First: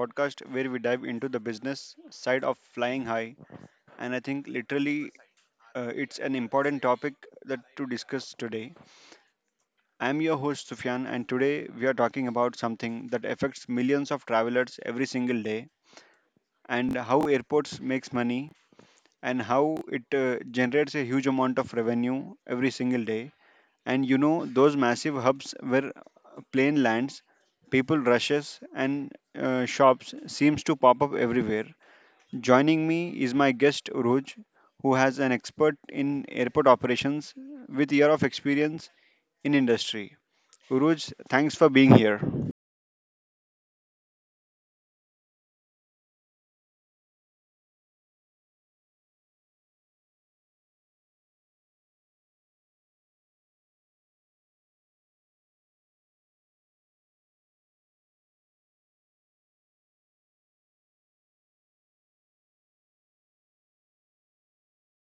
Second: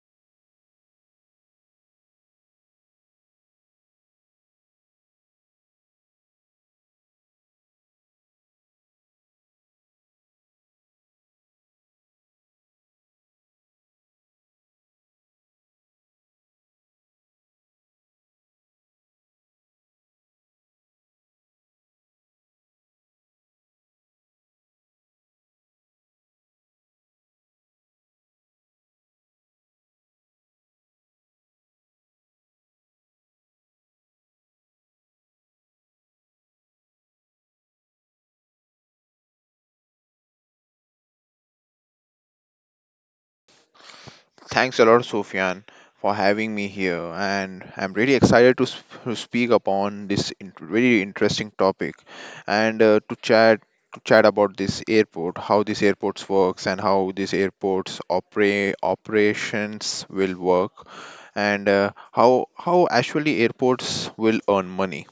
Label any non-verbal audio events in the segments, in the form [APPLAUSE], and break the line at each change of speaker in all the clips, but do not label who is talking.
podcast where we dive into the business side of flying high. And I think literally, it's an important topic that to discuss today. I'm your host, Sufyan, and today we are talking about something that affects millions of travelers every single day, and how airports makes money, and how it generates a huge amount of revenue every single day. And those massive hubs where plane lands, people rushes, and shops seems to pop up everywhere. Joining me is my guest Roj, who has an expert in airport operations with year of experience in industry. Uruj, thanks for being here.
Thanks a lot, Sofyan, for having me here, and I'm really excited to, to speak upon this very interesting topic, and to chat about this airport, how this airports works, and how this airports operations will work, and how actually airports will earn money.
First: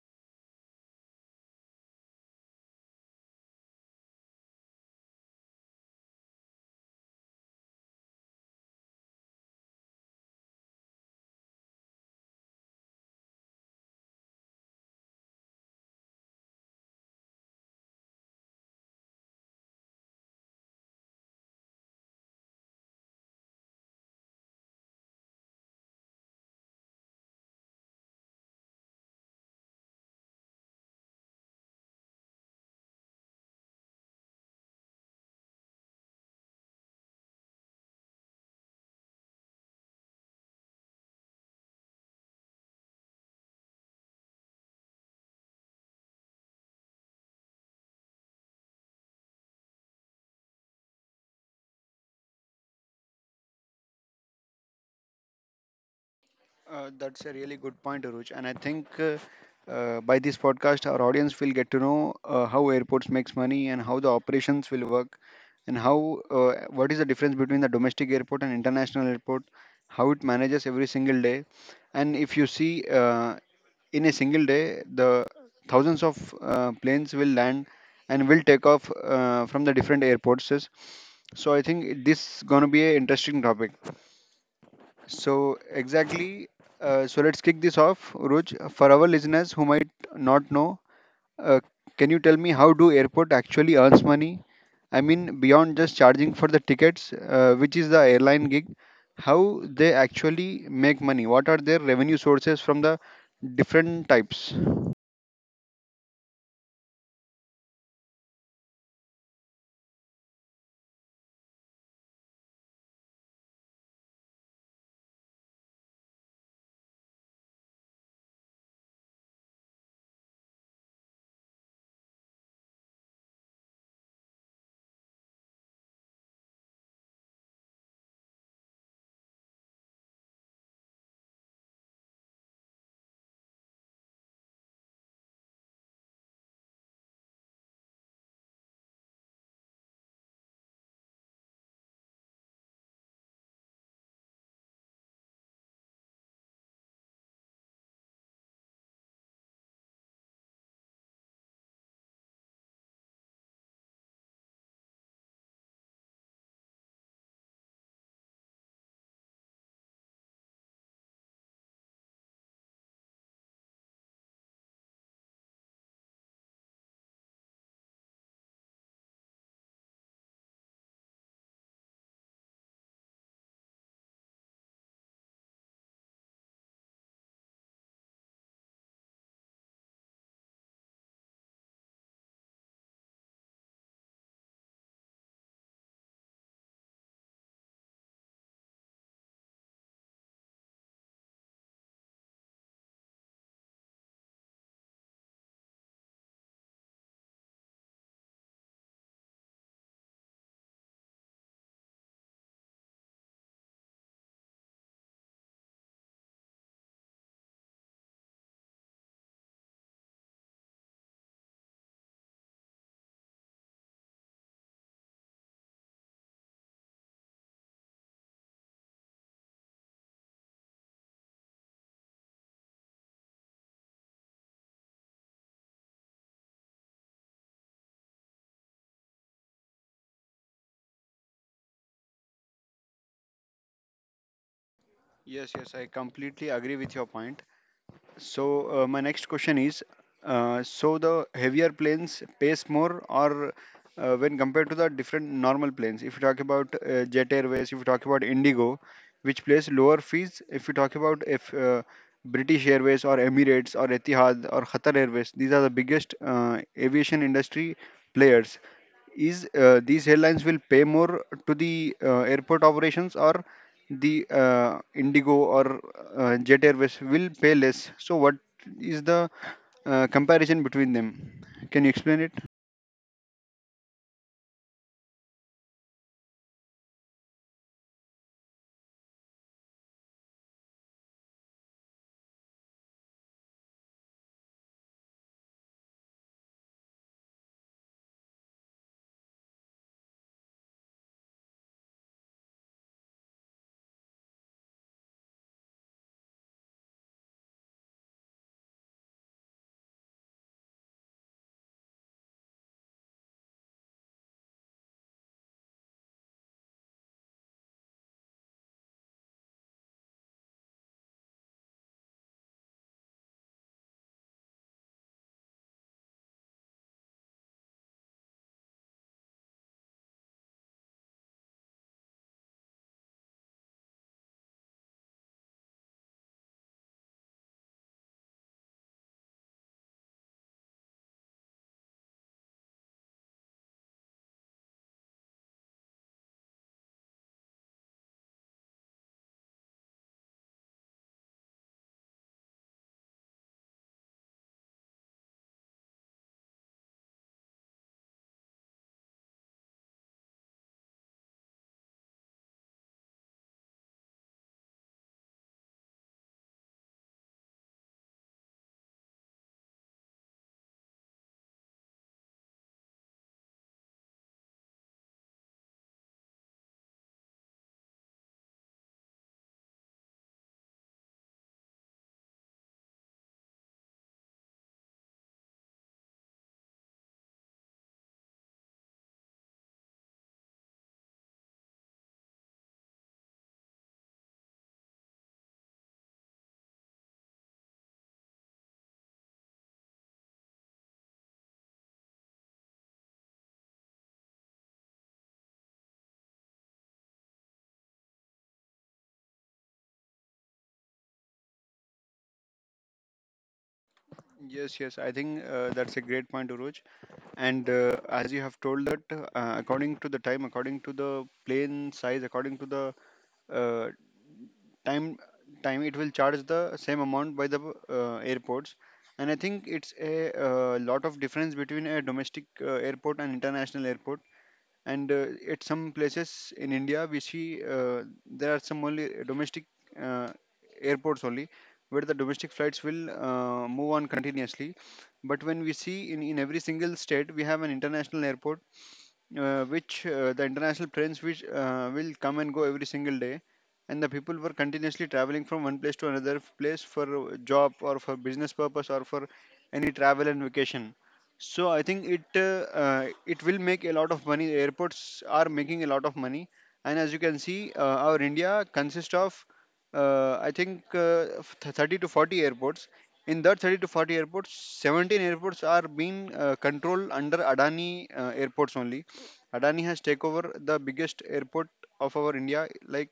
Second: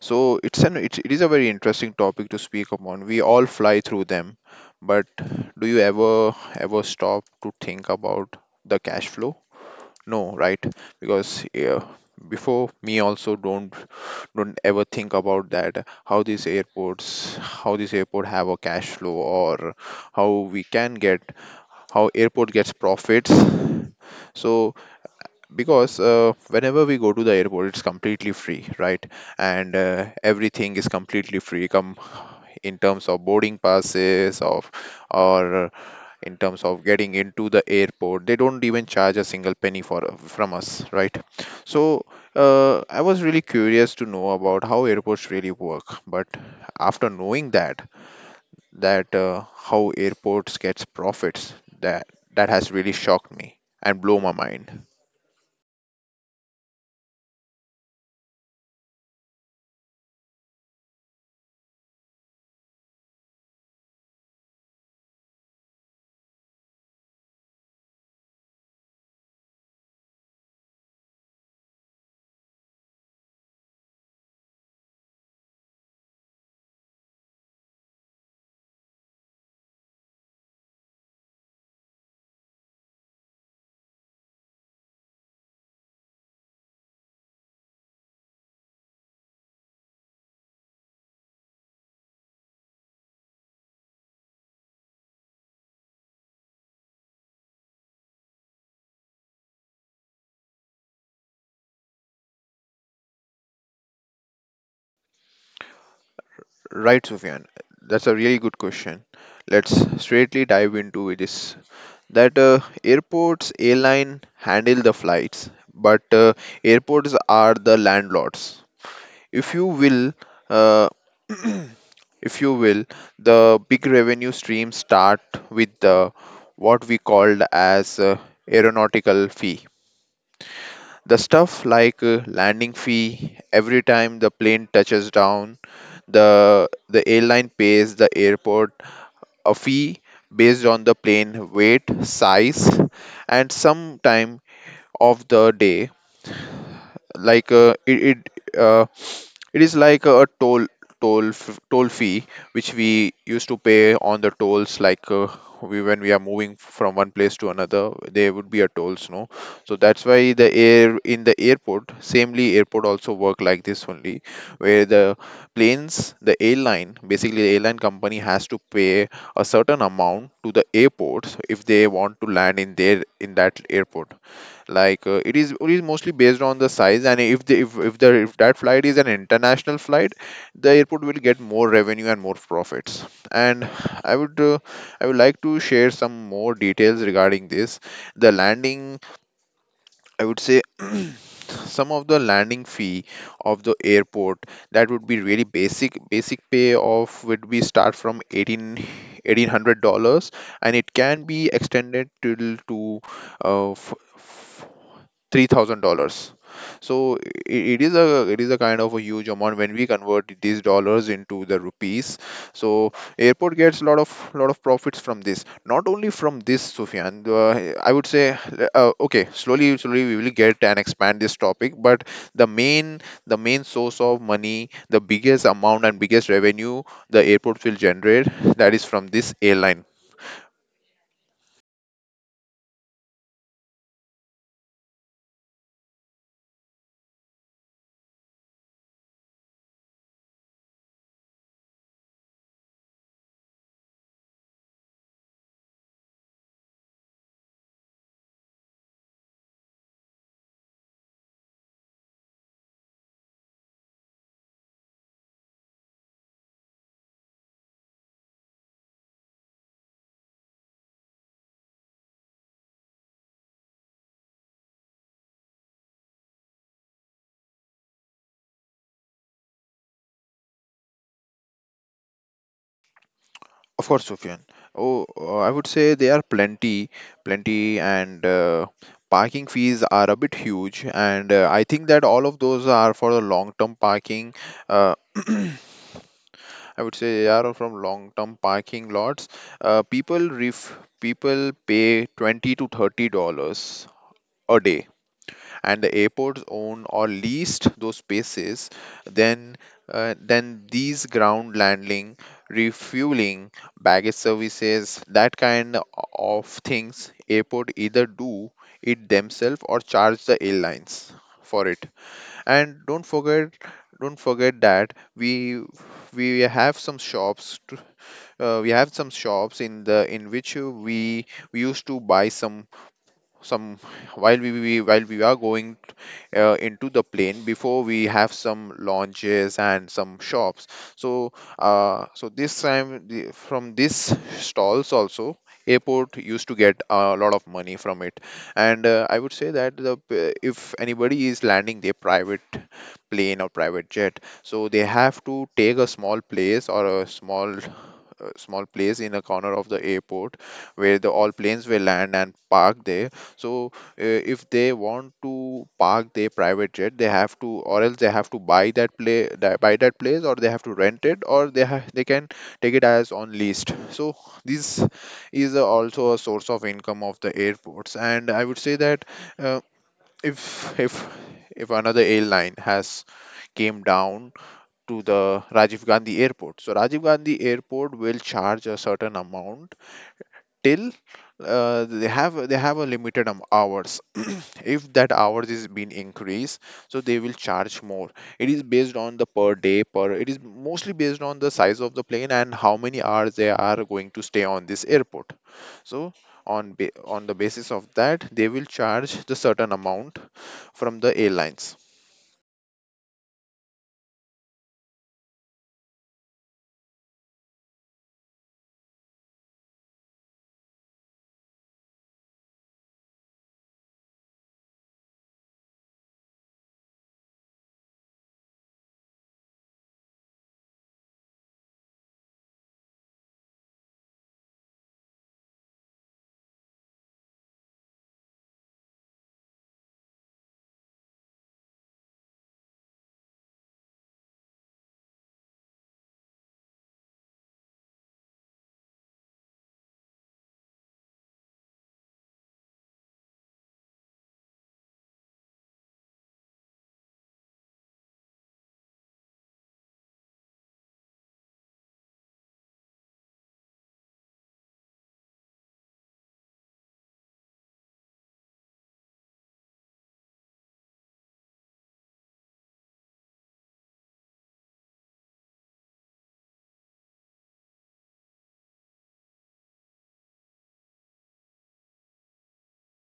So it is a very interesting topic to speak upon. We all fly through them, but do you ever stop to think about the cash flow? No, right? Because yeah, before me also don't ever think about that. How these airports, how this airport have a cash flow, or how we can get how airport gets profits. So because whenever we go to the airport it's completely free, right? And everything is completely free, come in terms of boarding passes of or in terms of getting into the airport they don't even charge a single penny for from us, right? So I was really curious to know about how airports really work, but after knowing that how airports gets profits, that that has really shocked me and blow my mind.
That's a really good point, Aruj. And I think by this podcast, our audience will get to know how airports makes money and how the operations will work, and how what is the difference between the domestic airport and international airport, how it manages every single day. And if you see, in a single day, the thousands of planes will land and will take off from the different airports. So I think this gonna be an interesting topic. So, exactly. So, let's kick this off, Uruj. For our listeners who might not know, uh, can you tell me how do airport actually earns money? I mean, beyond just charging for the tickets, which is the airline gig, how they actually make money? What are their revenue sources from the different types?
Right, Sufyan. That's a really good question. Let's straightly dive into this. That Airports, airline handle the flights, but airports are the landlords. If you will, uh, [CLEARS THROAT] if you will, the big revenue streams start with the what we called as aeronautical fee, the stuff like landing fee. Every time the plane touches down, the airline pays the airport a fee based on the plane weight, size, and some time of the day. Like it is like a toll toll fee which we used to pay on the tolls. Like we when we are moving from one place to another there would be a tolls, no? So that's why the air in the airport, samely airport also work like this only, where the planes, the airline, basically the airline company has to pay a certain amount to the airports if they want to land in their in that airport. Like it is mostly based on the size, and if the if that flight is an international flight the airport will get more revenue and more profits. And i would uh, I would like to share some more details regarding this. The landing, I would say [CLEARS THROAT] some of the landing fee of the airport, that would be really basic pay of would be start from eighteen eighteen hundred dollars, and it can be extended till to uh, $3,000. So i- it is a it is a kind of a huge amount when we convert these dollars into the rupees. So airport gets a lot of profits from this. Not only from this, Sufyan. I would say okay, slowly slowly we will get and expand this topic. But the main the main source of money, the biggest amount and biggest revenue the airport will generate, that is from this airline.
Yes, yes, I completely agree with your point. So my next question is, so the heavier planes pays more, or when compared to the different normal planes? If you talk about Jet Airways, if you talk about Indigo, which pays lower fees? If you talk about if British Airways or Emirates or Etihad or Qatar Airways, these are the biggest aviation industry players. Is these airlines will pay more to the airport operations, or the Indigo or Jet Airways will pay less? So what is the comparison between them? Can you explain it?
Of course, Sufyan. Oh, I would say there are plenty, and parking fees are a bit huge. And I think that all of those are for the long-term parking. Uh, [CLEARS THROAT] I would say they are from long-term parking lots. People pay 20 to 30 dollars a day, and the airports own or leased those spaces. Then these ground landing, refueling, baggage services, that kind of things, airport either do it themselves or charge the airlines for it. And don't forget that we have some shops. We have some shops in the in which we used to buy some some while we while we are going into the plane. Before, we have some launches and some shops. So so this time, the, from these stalls also airport used to get a lot of money from it. And I would say that if anybody is landing their private plane or private jet, so they have to take a small place, or a small small place in a corner of the airport where the all planes will land and park there. So if they want to park their private jet they have to, or else they have to buy that place, or they have to rent it, or they can take it as on leased. So this is also a source of income of the airports. And I would say that uh, if if another airline has came down to the Rajiv Gandhi airport, so Rajiv Gandhi airport will charge a certain amount till they have a limited hours. [CLEARS THROAT] if that hours is being increased, so they will charge more. It is based on the per day per, it is mostly based on the size of the plane and how many hours they are going to stay on this airport. So on the basis of that they will charge the certain amount from the airlines.
Yes, yes, I think that's a great point, Uruj. And as you have told that, according to the time, according to the plane size, according to the uh, time time, it will charge the same amount by the airports. And I think it's a lot of difference between a domestic airport and international airport. And at some places in India, we see there are some only domestic uh, airports only, where the domestic flights will move on continuously. But when we see in every single state, we have an international airport, which the international trains which will come and go every single day. And the people were continuously traveling from one place to another place for job or for business purpose, or for any travel and vacation. So I think it it will make a lot of money. Airports are making a lot of money. And as you can see, our India consists of, I think, 30 to 40 airports. In that 30 to 40 airports, 17 airports are being controlled under Adani airports only. Adani has taken over the biggest airport of our India, like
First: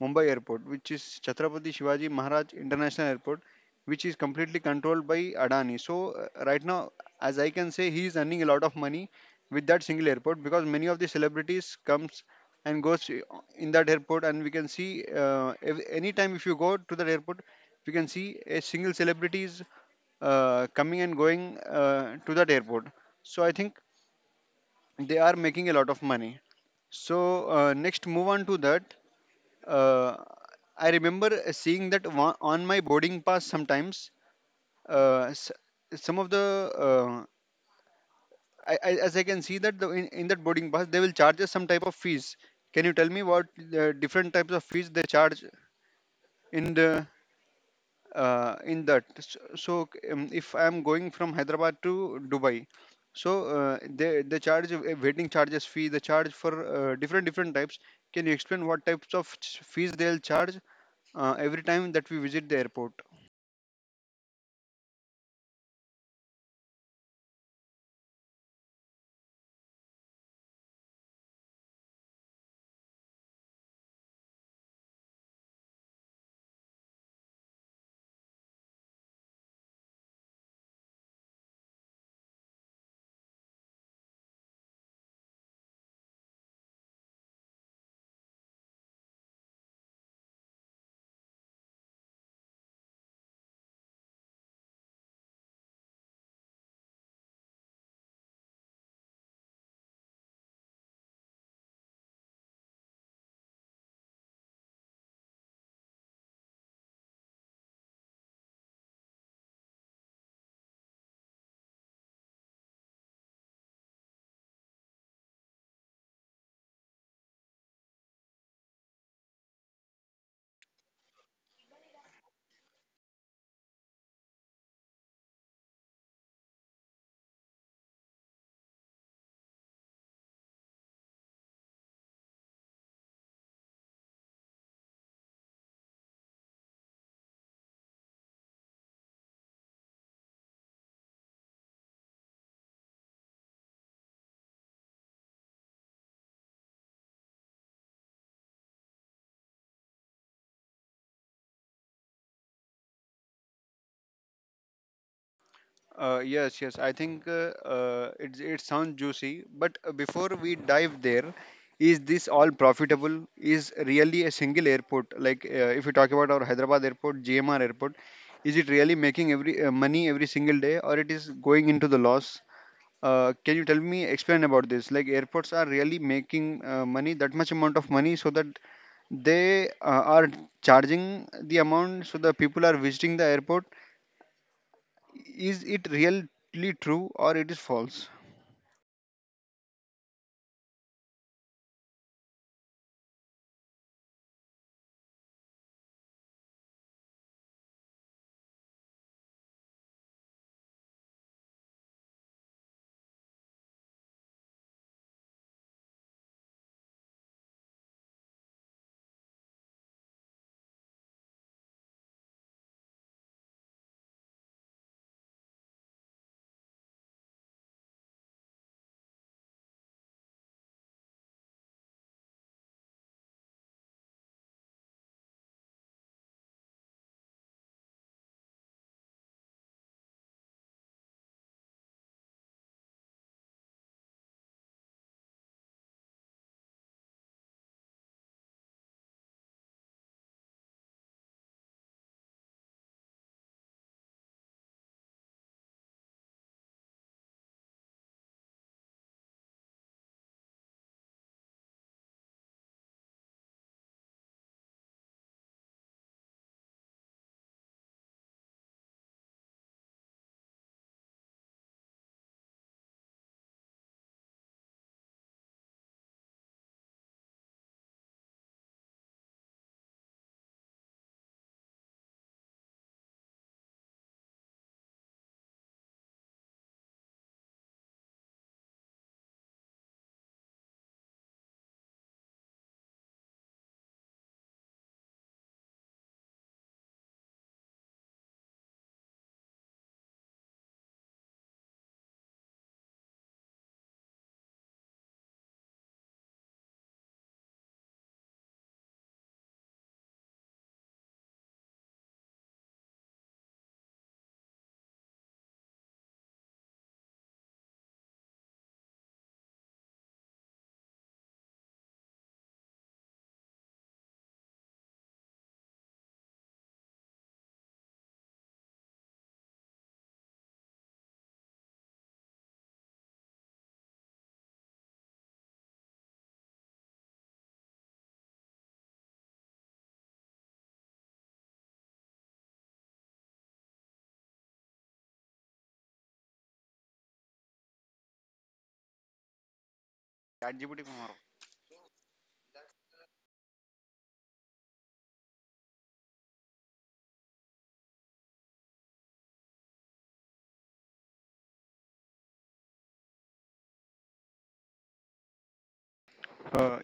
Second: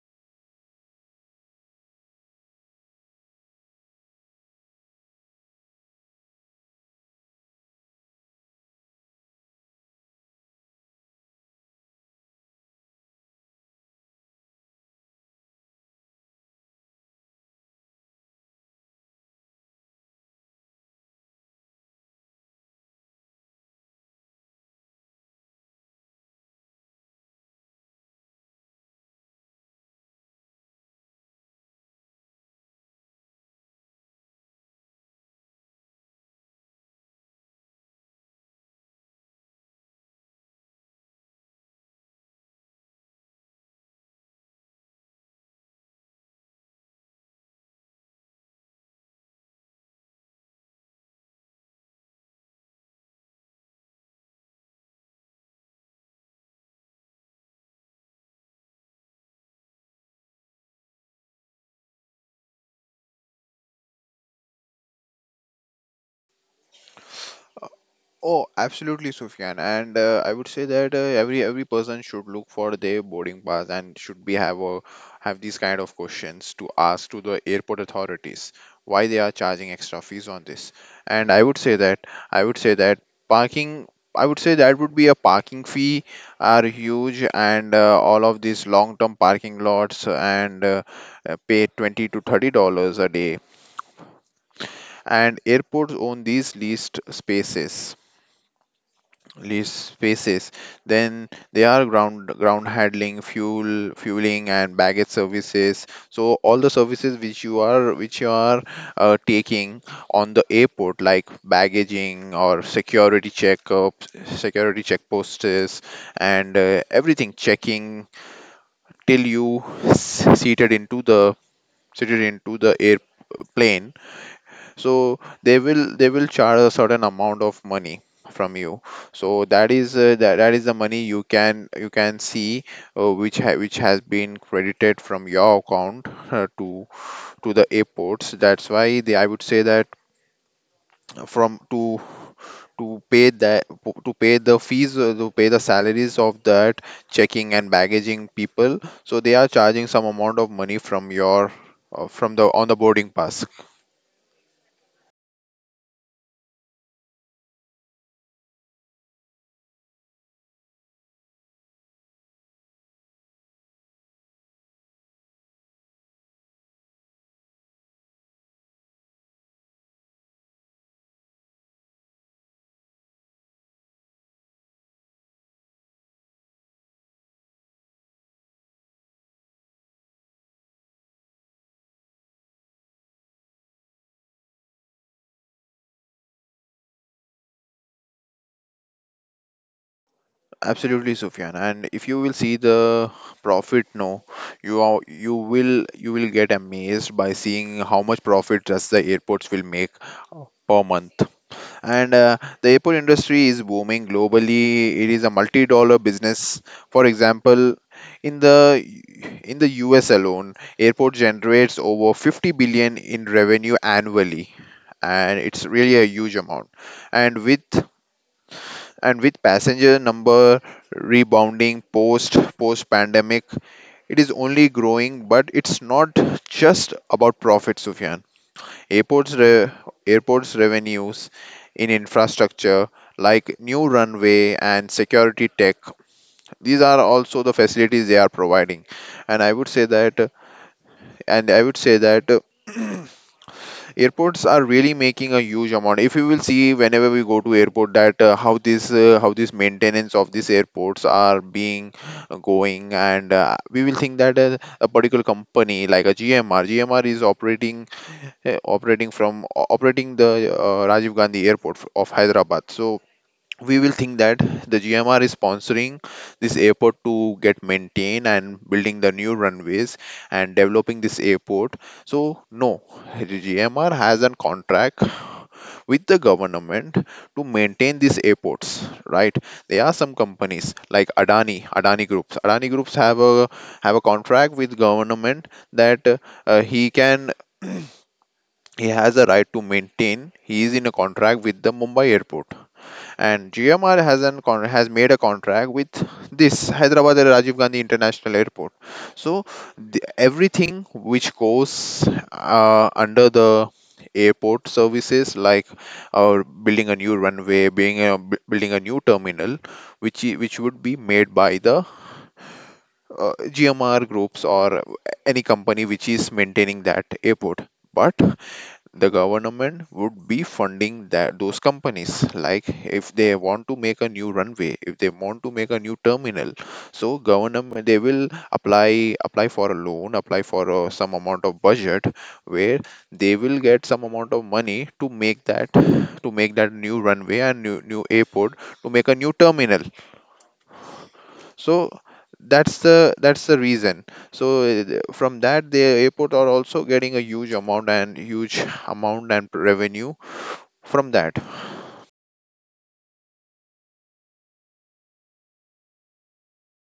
Mumbai Airport, which is Chhatrapati Shivaji Maharaj International Airport, which is completely controlled by Adani. So right now, as I can say, he is earning a lot of money with that single airport, because many of the celebrities comes and goes in that airport. And we can see, any time if you go to that airport, we can see a single celebrities coming and going to that airport. So I think they are making a lot of money. So, next, move on to that. Uh, I remember seeing that on my boarding pass sometimes. Uh, s- some of the, I, as I can see that in that boarding pass they will charge us some type of fees. Can you tell me what the different types of fees they charge in the, in that? So, if I am going from Hyderabad to Dubai, so they charge a waiting charges fee. They charge for different types. Can you explain what types of fees they'll charge every time that we visit the airport?
Oh, absolutely, Sufyan. And I would say that every person should look for their boarding pass and should be have a have these kind of questions to ask to the airport authorities, why they are charging extra fees on this. And I would say that I would say that parking. I would say that would be a parking fee, are huge. And all of these long-term parking lots and pay 20 to 30 dollars a day, and airports own these leased spaces lease spaces. Then they are ground handling, fueling, and baggage services. So all the services which you are taking on the airport, like baggaging or security checkposts, and everything checking till seated into the airplane. So they will charge a certain amount of money from you. So that is that is the money you can see which has been credited from your account uh, to to the airports. That's why they, I would say that, from to pay that, to pay the fees, to pay the salaries of that checking and baggaging people. So they are charging some amount of money from your from the on the boarding pass.
Yes, yes. I think it sounds juicy, but before we dive there, is this all profitable? Is really a single airport, like, if you talk about our Hyderabad airport, GMR airport, is it really making every money every single day, or it is going into the loss? Can you tell me? Explain about this, like airports are really making money, that much amount of money, so that they are charging the amount so the people are visiting the airport. Is it really true, or it is false?
Absolutely, Sufyan. And if you will see the profit, no, you will get amazed by seeing how much profit just the airports will make per month. And the airport industry is booming globally. It is a multi-dollar business. For example, in the in the US alone, airport generates over 50 billion in revenue annually, and it's really a huge amount. And with and with passenger number rebounding post pandemic, it is only growing. But it's not just about profit, Sufyan. airports re- Airports revenues in infrastructure, like new runway and security tech, these are also the facilities they are providing. And I would say that and I would say that [CLEARS THROAT] airports are really making a huge amount. If you will see, whenever we go to airport, that how this maintenance of these airports are being going. And we will think that a particular company like a GMR is operating operating the Rajiv Gandhi airport of Hyderabad. So we will think that the GMR is sponsoring this airport to get maintained, and building the new runways and developing this airport. So no, the GMR has a contract with the government to maintain these airports, right? There are some companies like Adani Groups. Adani Groups have a contract with government that he can [CLEARS THROAT] he has a right to maintain. He is in a contract with the Mumbai airport, and GMR has has made a contract with this Hyderabad Rajiv Gandhi International Airport. So everything which goes under the airport services like building a new runway, building a new terminal which which would be made by the gmr groups or any company which is maintaining that airport. But the government would be funding that those companies. Like if they want to make a new runway, if they want to make a new terminal, so government, they will apply for a loan, apply for some amount of budget where they will get some amount of money to make that, to make that new runway and new airport, to make a new terminal.
ChatGPT tomorrow.
So that's the reason. So from that the airport are also getting a huge amount and revenue from that.
Uh,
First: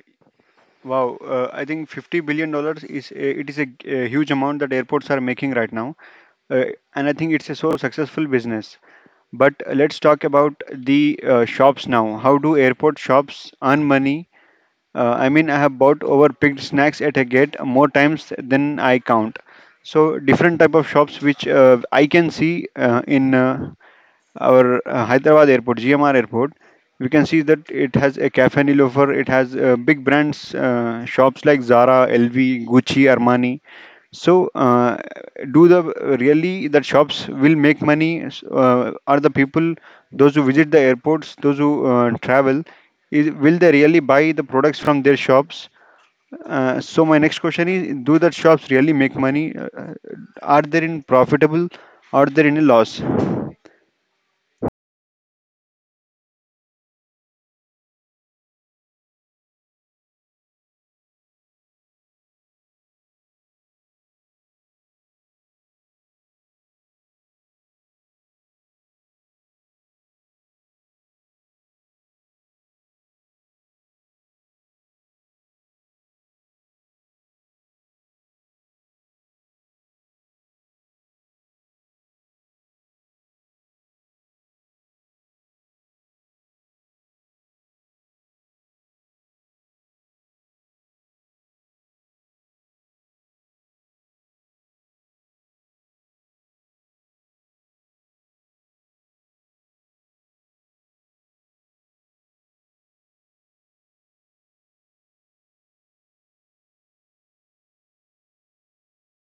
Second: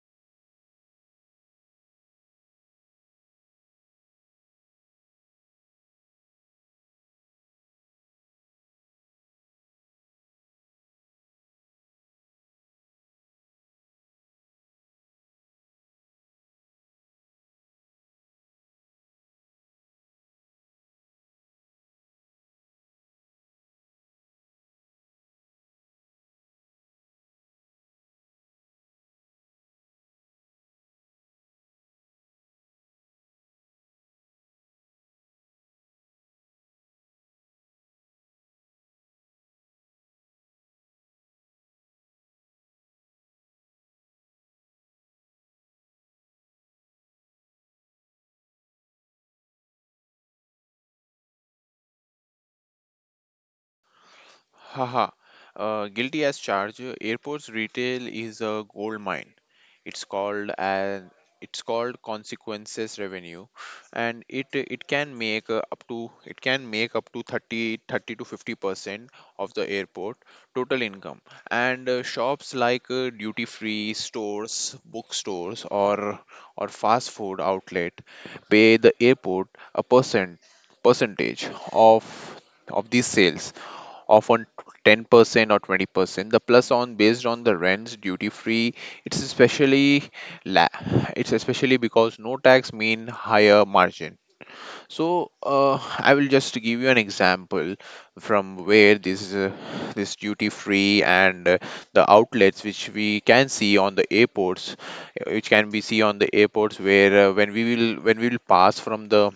wow, I think $50 billion is a huge amount that airports are making right now. uh, and I think it's a so successful business. But let's talk about the shops now. How do airport shops earn money? I mean, I have bought overpicked snacks at a gate more times than I count. So different type of shops which I can see in our Hyderabad airport, GMR airport, we can see that it has a cafe Nilofer, it has big brands, shops like Zara, LV, Gucci, Armani. So, do the really that shops will make money? Are the people, those who visit the airports, those who travel, will they really buy the products from their shops? So my next question is: do the shops really make money? Are they in profitable? Are they in a loss?
Haha, guilty as charged. Airports retail is a gold mine. It's called as it's called consequences revenue, and it can make up to 30 30 to 50 percent of the airport total income. And shops like duty free stores, bookstores, or fast food outlet pay the airport a percentage of of these sales, often 10% or 20%. The plus on based on the rents duty free, it's especially la- it's especially because no tax mean higher margin. So I will just give you an example from where this this duty free and the outlets which we can see on the airports, which can be see on the airports, where when we will pass from the,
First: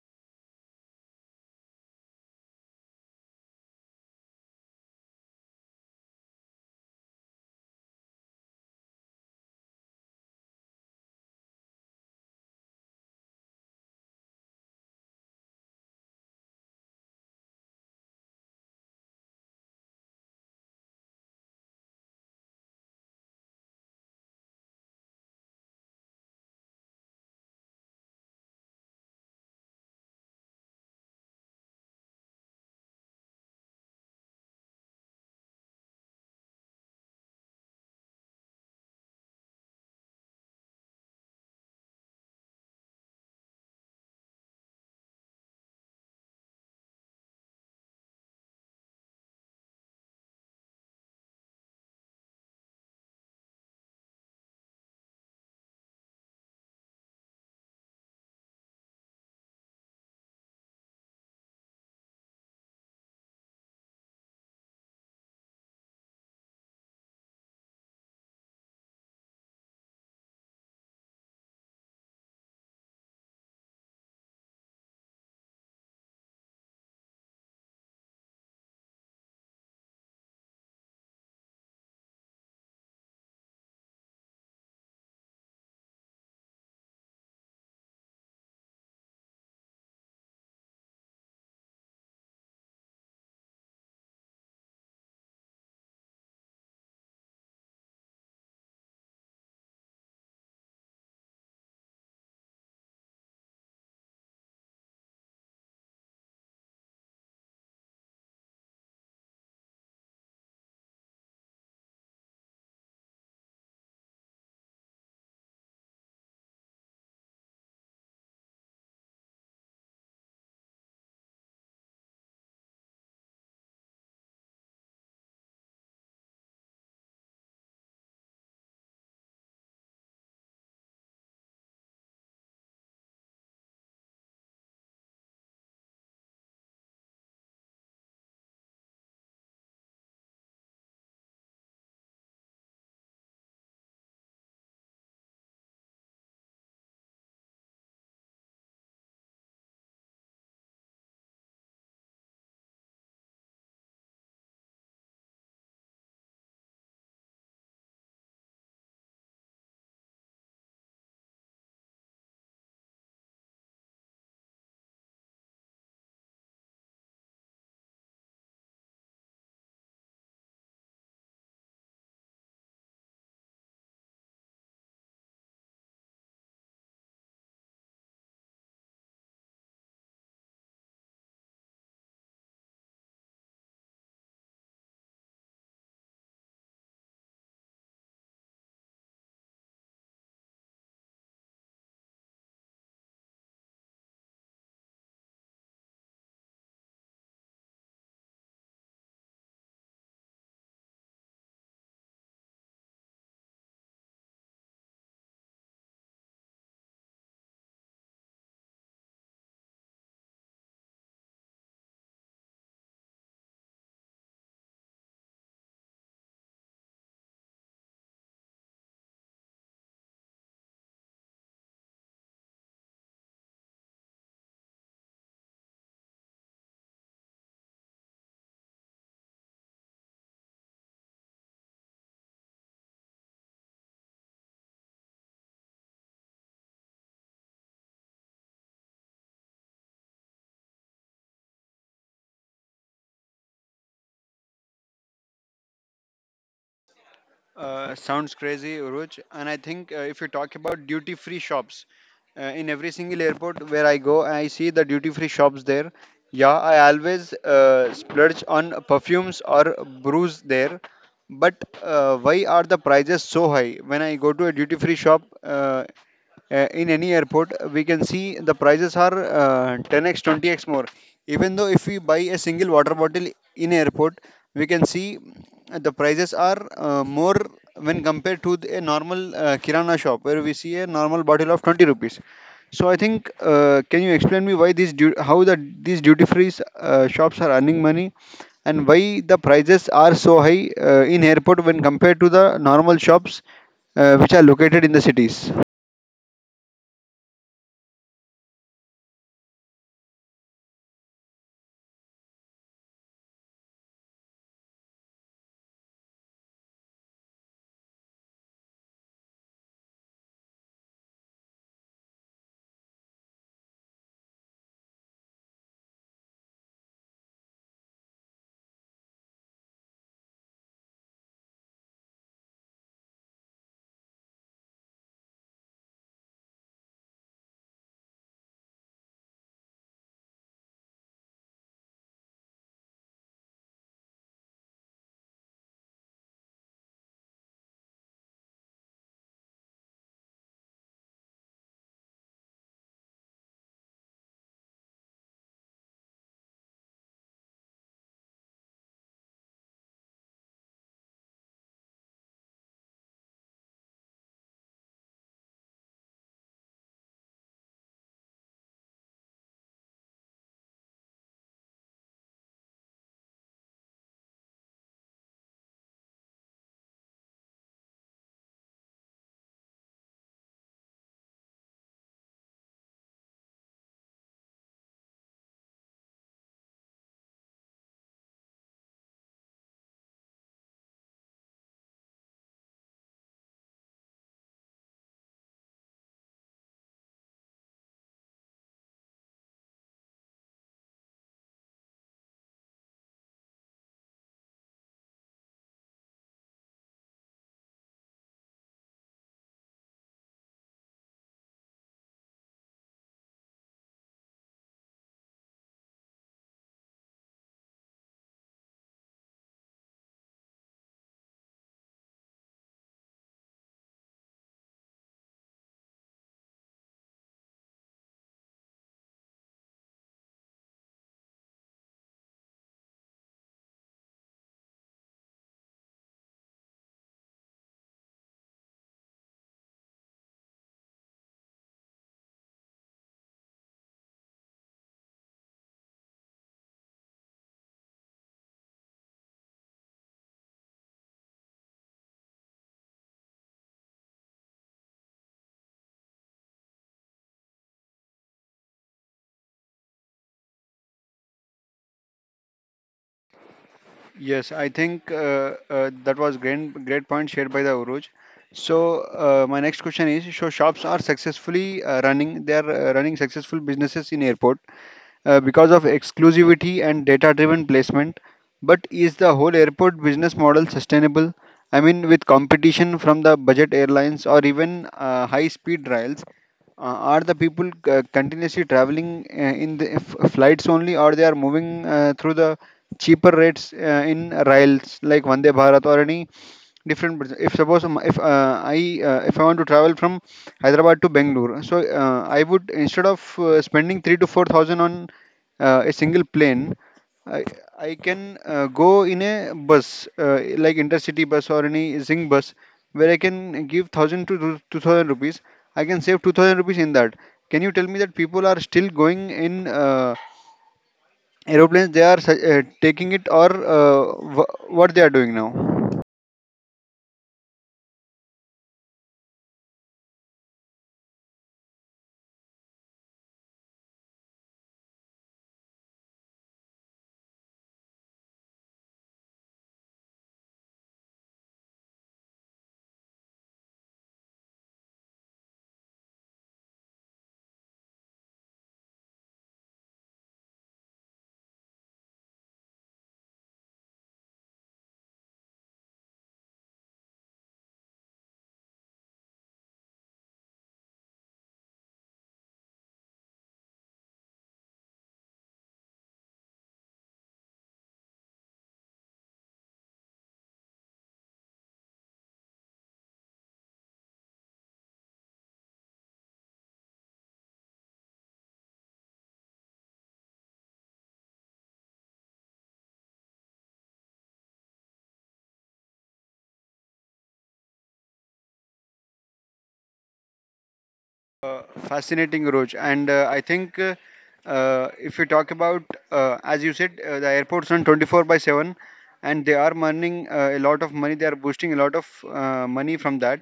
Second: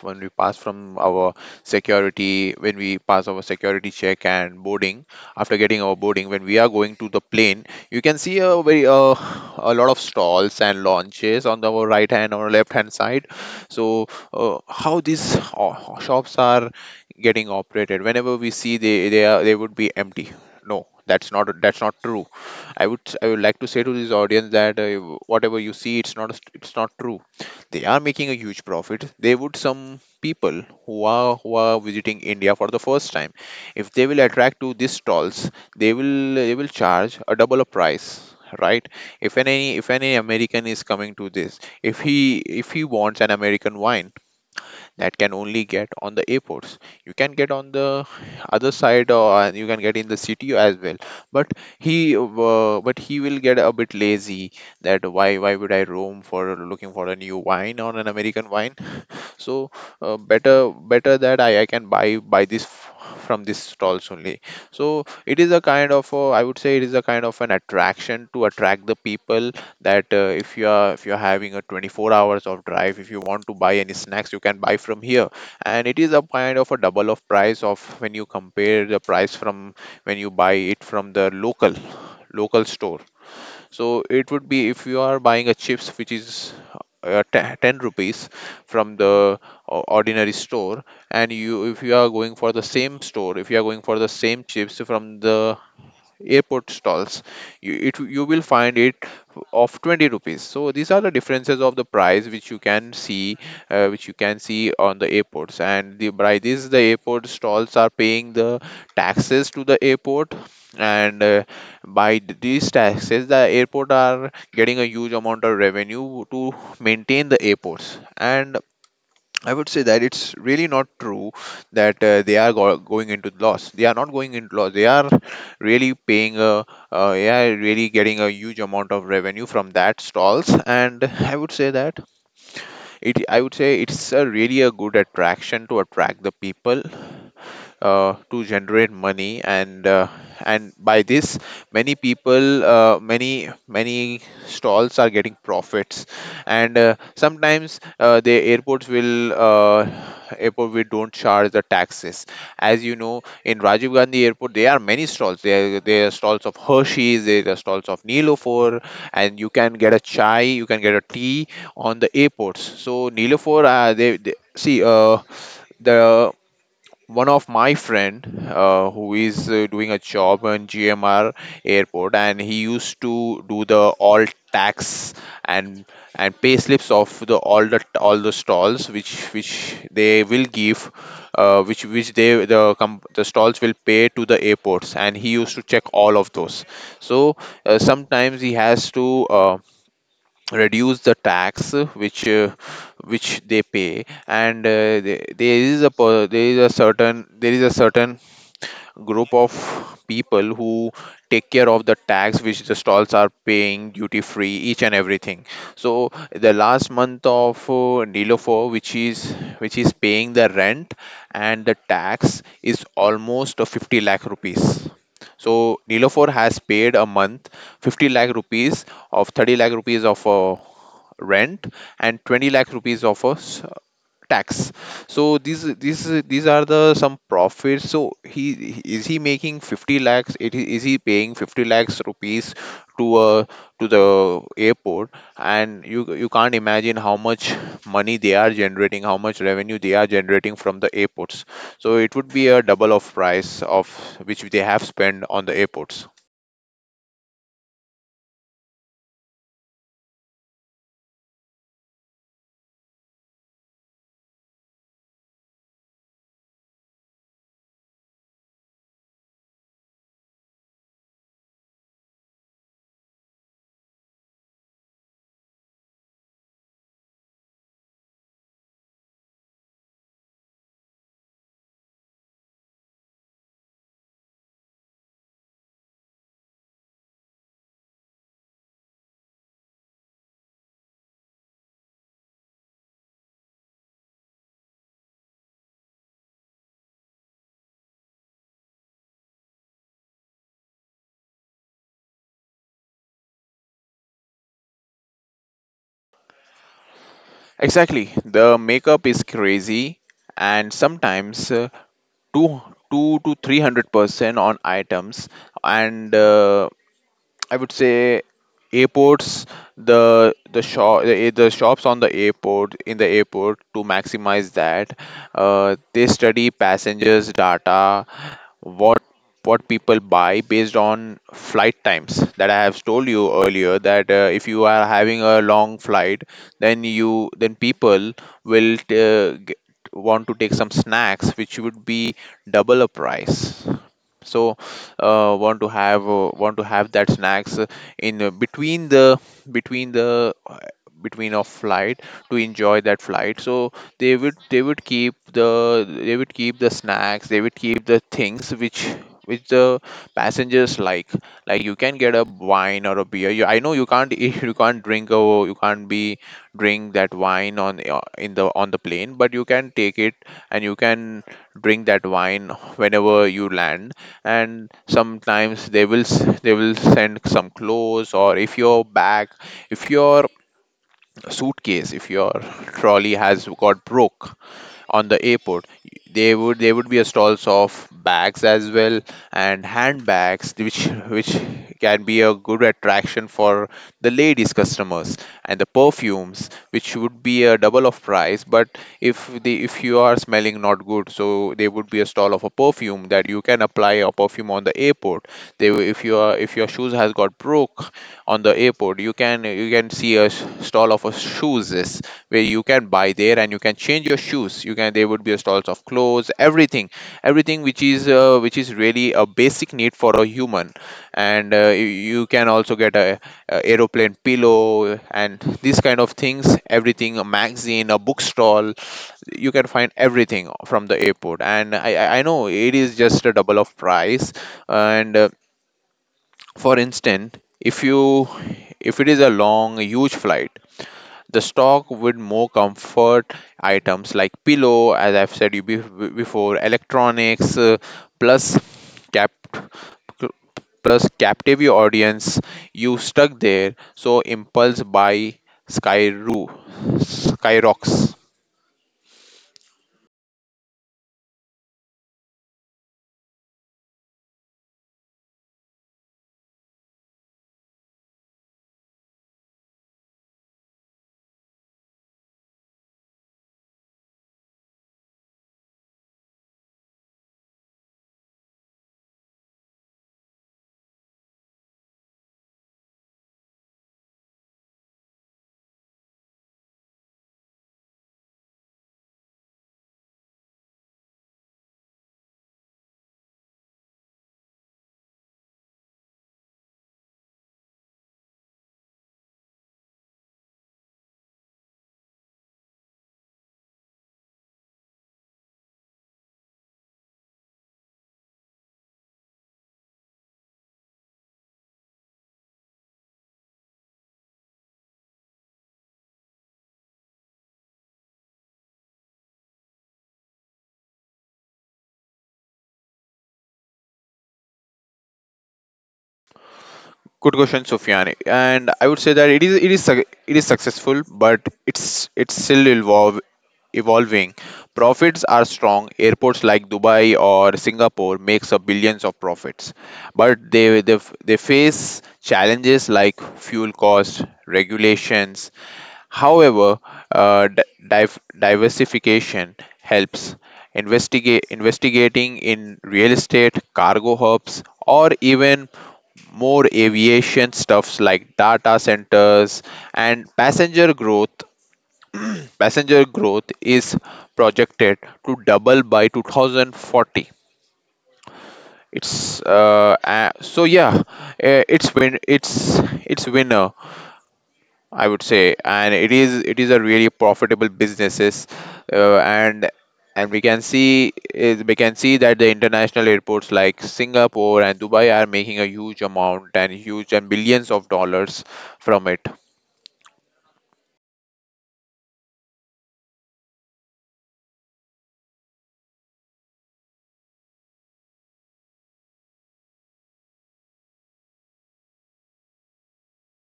when we pass from our security, when we pass our security check and boarding, after getting our boarding, when we are going to the plane, you can see a very a lot of stalls and launches on the our right hand or left hand side. So how these shops are getting operated? Whenever we see, they are, they would be empty. No, that's not true. I would like to say to this audience that whatever you see, it's not true. They are making a huge profit. They would, some people who are, who are visiting india for the first time, if they will attract to these stalls, they will they will charge a double of price, right? If any american is coming to this, if he if he wants an american wine, that can only get on the airports. You can get on the other side, or, and you can get in the city as well. But but he will get a bit lazy. That, why would I roam for looking for a new wine or an American wine? So better that I can buy this from these stalls only. So it is a kind of I would say it is a kind of an attraction to attract the people, that if you are, if you're having a 24 hours of drive, if you want to buy any snacks, you can buy from here. And it is a kind of a double of price of, when you compare the price from when you buy it from the local store. So it would be, if you are buying a chips which is 10 rupees from the ordinary store, and you, if you are going for the same store, if you are going for the same chips from the airport stalls, you will find it of 20 rupees. So these are the differences of the price which you can see, which you can see on the airports. And the, by this, the airport stalls are paying the taxes to the airport. And by these taxes, the airport are getting a huge amount of revenue to maintain the airports. And I would say that it's really not true that going into loss. They are not going into loss. They are really paying a, they are really getting a huge amount of revenue from that stalls. And I would say that I would say it's a really a good attraction to attract the people to generate money. And and by this, many people, many stalls are getting profits. And sometimes the airports will airport, we don't charge the taxes. As you know, in rajiv gandhi airport there are many stalls there. There are stalls of hershey's, there are stalls of Nilofer, and you can get a chai, you can get a tea on the airports. So Nilofer, they see the one of my friend who is doing a job in GMR airport, and he used to do the all tax and and pay slips of the all, the all the stalls which they will give, which they the com- the stalls will pay to the airports, and he used to check all of those. So sometimes he has to reduce the tax which they pay. And there is a there is a certain, there is a certain group of people who take care of the tax which the stalls are paying, duty free, each and everything. So the last month of Nilofer, which is, which is paying the rent and the tax, is almost 50 lakh rupees. So Nilofer has paid a month 50 lakh rupees, of 30 lakh rupees of rent and 20 lakh rupees of a tax. So these are the some profits. So he is, he making 50 lakhs, it is, he paying 50 lakhs rupees to uh, to the airport. And you can't imagine how much money they are generating, how much revenue they are generating from the airports. So it would be a double of price of which they have spent on the airports.
Sounds crazy, Uruj. And I think if you talk about duty free shops, in every single airport where I go, I see the duty free shops there. Yeah, I always splurge on perfumes or brews there. But why are the prices so high? When I go to a duty free shop, in any airport, we can see the prices are 10x, 20x more. Even though if we buy a single water bottle in airport, we can see the prices are more when compared to a normal kirana shop, where we see a normal bottle of 20 rupees. So I think, can you explain me why these how the these duty free shops are earning money, and why the prices are so high in airport when compared to the normal shops which are located in the cities?
Exactly. The makeup is crazy, and sometimes two two to three hundred percent on items. And I would say airports, the shops on the airport, in the airport, to maximize that. They study passengers' data, what what people buy based on flight times. That I have told you earlier that if you are having a long flight, then people will want to take some snacks which would be double a price. So want to have that snacks in between the between the between a flight to enjoy that flight. So they would keep the, they would keep the snacks, they would keep the things which the passengers like. Like you can get a wine or a beer. You, I know you can't [LAUGHS] you can't drink a you can't be drink that wine on in the on the plane, but you can take it and you can drink that wine whenever you land. And sometimes they will they will send some clothes. Or if your bag, if your suitcase, if your trolley has got broke on the airport, they would, there would be a stalls of bags as well, and handbags, which can be a good attraction for the ladies customers. And the perfumes which would be a double of price, but if the, if you are smelling not good, so there would be a stall of a perfume, that you can apply a perfume on the airport. They will, if your, if your shoes has got broke on the airport, you can, you can see a stall of a shoes where you can buy there and you can change your shoes. You can, there would be stalls of clothes, everything, everything which is really a basic need for a human. And you can also get a aeroplane pillow, and these kind of things, everything, a magazine, a book stall. You can find everything from the airport, and I know it is just a double of price. And for instance, if you, if it is a long huge flight, the stock with more comfort items like pillow, as I've said you before, electronics, plus cap plus captive your audience, you stuck there, so impulse buy. Skyro skyrocks.
Yes, I think that was great, great point shared by the Uruj. So my next question is: so shops are successfully running; they are running successful businesses in airport because of exclusivity and data driven placement. But is the whole airport business model sustainable? I mean, with competition from the budget airlines or even high speed rails, are the people continuously traveling in the flights only, or they are moving through the cheaper rates in rails like Vande Bharat or any different business? If suppose if I if I want to travel from Hyderabad to Bangalore, so I would, instead of spending 3 to 4000 on a single plane, i I can go in a bus, like intercity bus or any zing bus, where I can give 1000 to 2000 rupees. I can save 2000 rupees in that. Can you tell me that people are still going in uh, aeroplanes? They are taking it, or uh, what they are doing now?
Good question, Sufyan. And I would say that it is successful, but it's still evolving. Profits are strong. Airports like Dubai or Singapore makes up billions of profits, but they face challenges like fuel costs, regulations. However, uh, di- diversification helps. Investigate Investigating in real estate, cargo hubs, or even more aviation stuffs like data centers. And passenger growth is projected to double by 2040. It's so yeah, it's win it's it's winner, I would say. And it is a really profitable businesses, uh, and and we can see is we can see that the international airports like Singapore and Dubai are making a huge amount and huge and billions of dollars from it.
Uh, Fascinating, Roj. And I think if you talk about, as you said, the airports run 24 by 7, and they are earning a lot of money. They are boosting a lot of money from that.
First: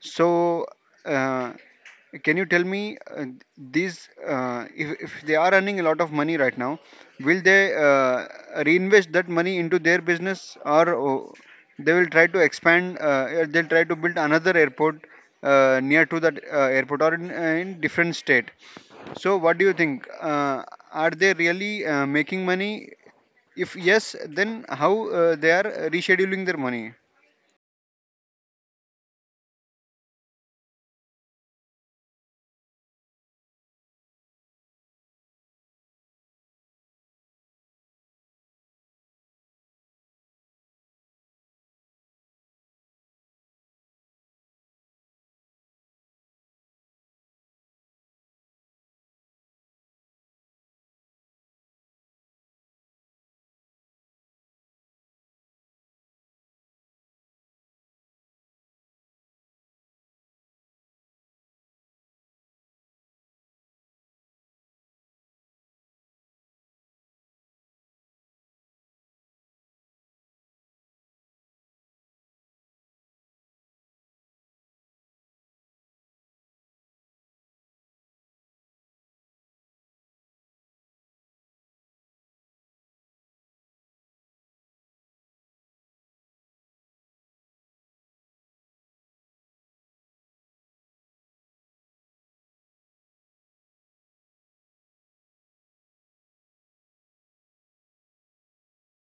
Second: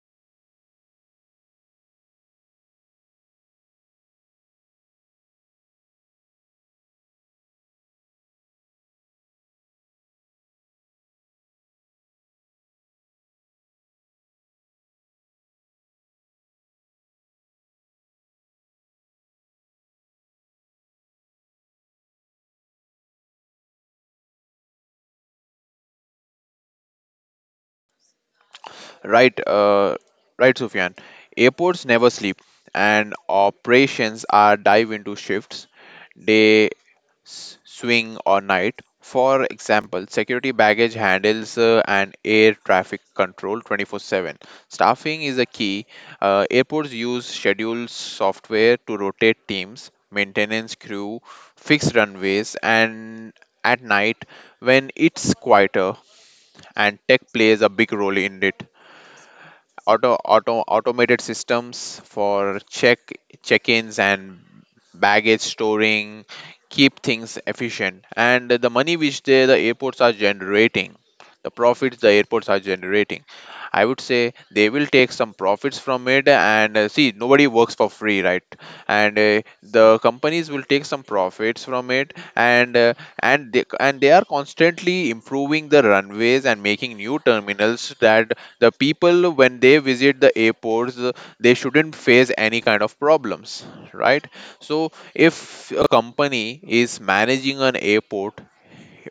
So, uh, can you tell me, these, if they are earning a lot of money right now, will they reinvest that money into their business? Or oh, they will try to expand? Or they'll try to build another airport near to that airport, or in, in different state. So, what do you think? Are they really making money? If yes, then how they are rescheduling their money?
Right, right, Sufyan. Airports never sleep, and operations are dive into shifts, day, swing, or night. For example, security baggage handles and air traffic control 24/7. Staffing is a key. Airports use schedule software to rotate teams, maintenance crew, fix runways, and at night when it's quieter. And tech plays a big role in it. Automated systems for check-ins and baggage storing keep things efficient. And the money which they, the airports are generating, the profits the airports are generating, I would say they will take some profits from it. And see, nobody works for free, right? And the companies will take some profits from it. And and they are constantly improving the runways and making new terminals, that the people when they visit the airports, they shouldn't face any kind of problems, right? So if a company is managing an airport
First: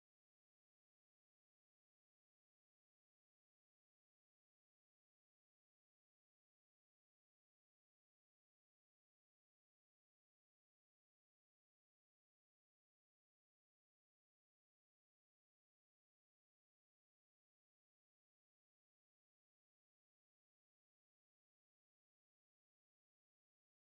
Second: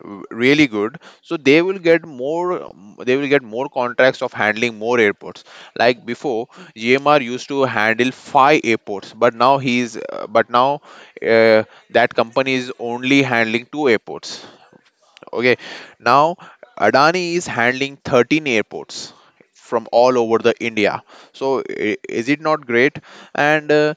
really good, so they will get more they will get more contracts of handling more airports. Like before, gmr used to handle 5 airports, but now he's but now uh, that company is only handling 2 airports. Okay, now Adani is handling 13 airports from all over the India. So is it not great? And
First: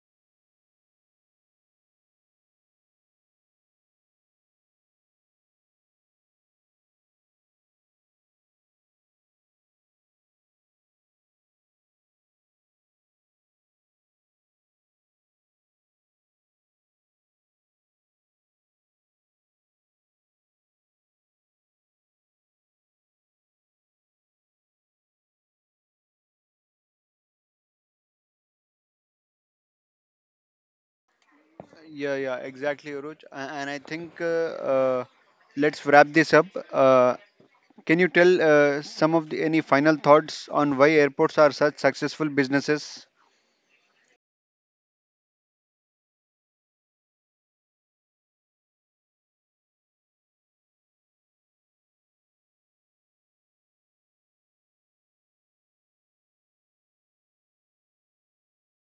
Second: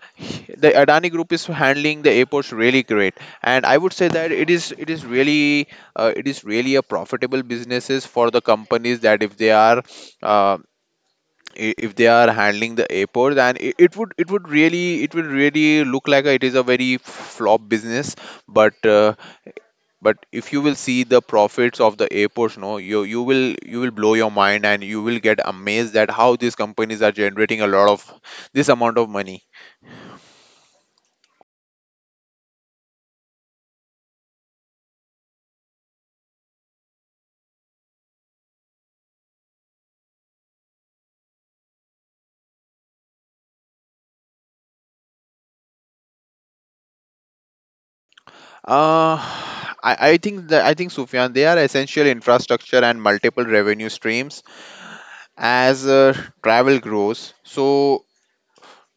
the Adani Group is handling the airports really great. And I would say that it is really, it is really a profitable businesses for the companies. That if they are uh, if they are handling the airport, then it would really look like it is a very flop business. But but if you will see the profits of the airports, no, you will, you will blow your mind, and you will get amazed at how these companies are generating a lot of this amount of money.
Yeah, yeah, exactly, Uruj. And I think uh, let's wrap this up. Uh, can you tell some of any final thoughts on why airports are such successful businesses?
Uh i i think that, I think Sufyan, they are essential infrastructure and multiple revenue streams. As travel grows, so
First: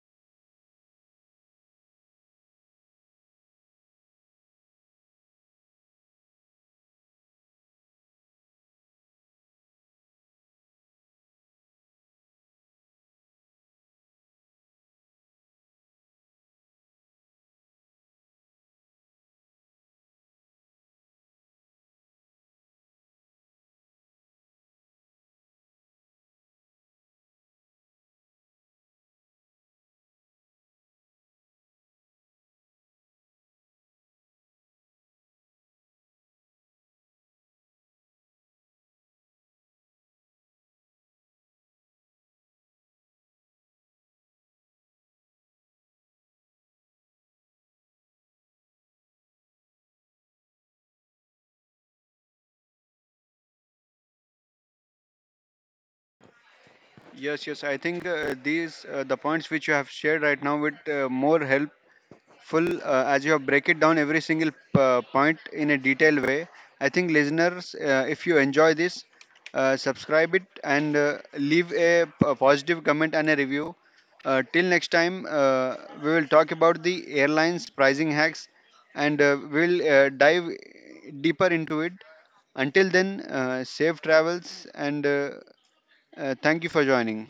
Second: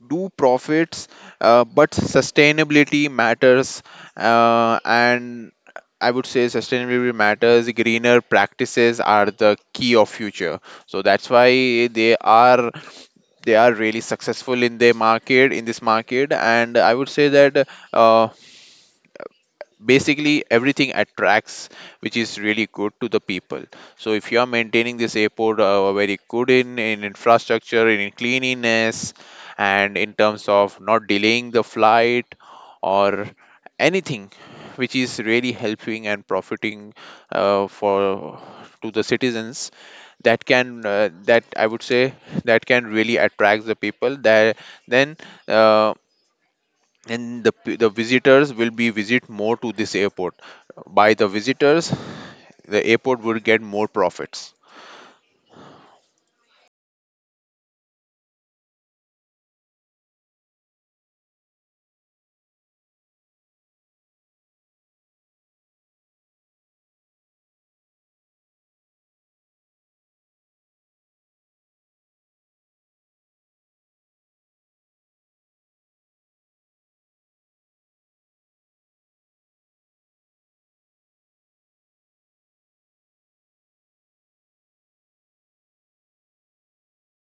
do profits. But sustainability matters. And I would say sustainability matters, greener practices are the key of future. So that's why they are really successful in their market, in this market. And I would say that uh, basically everything attracts which is really good to the people. So if you are maintaining this airport very good in infrastructure, in cleanliness, and in terms of not delaying the flight, or anything which is really helping and profiting for to the citizens, that can that I would say, that can really attract the people. That then uh, the visitors will be visit more to this airport. By the visitors, the airport will get more profits.
Yes, yes. I think these, the points which you have shared right now would more help full, as you have break it down every single point in a detailed way. I think, listeners, if you enjoy this, subscribe it, and leave a, a positive comment and a review. Till next time, we will talk about the airlines pricing hacks, and we'll dive deeper into it. Until then, safe travels, and thank you for joining.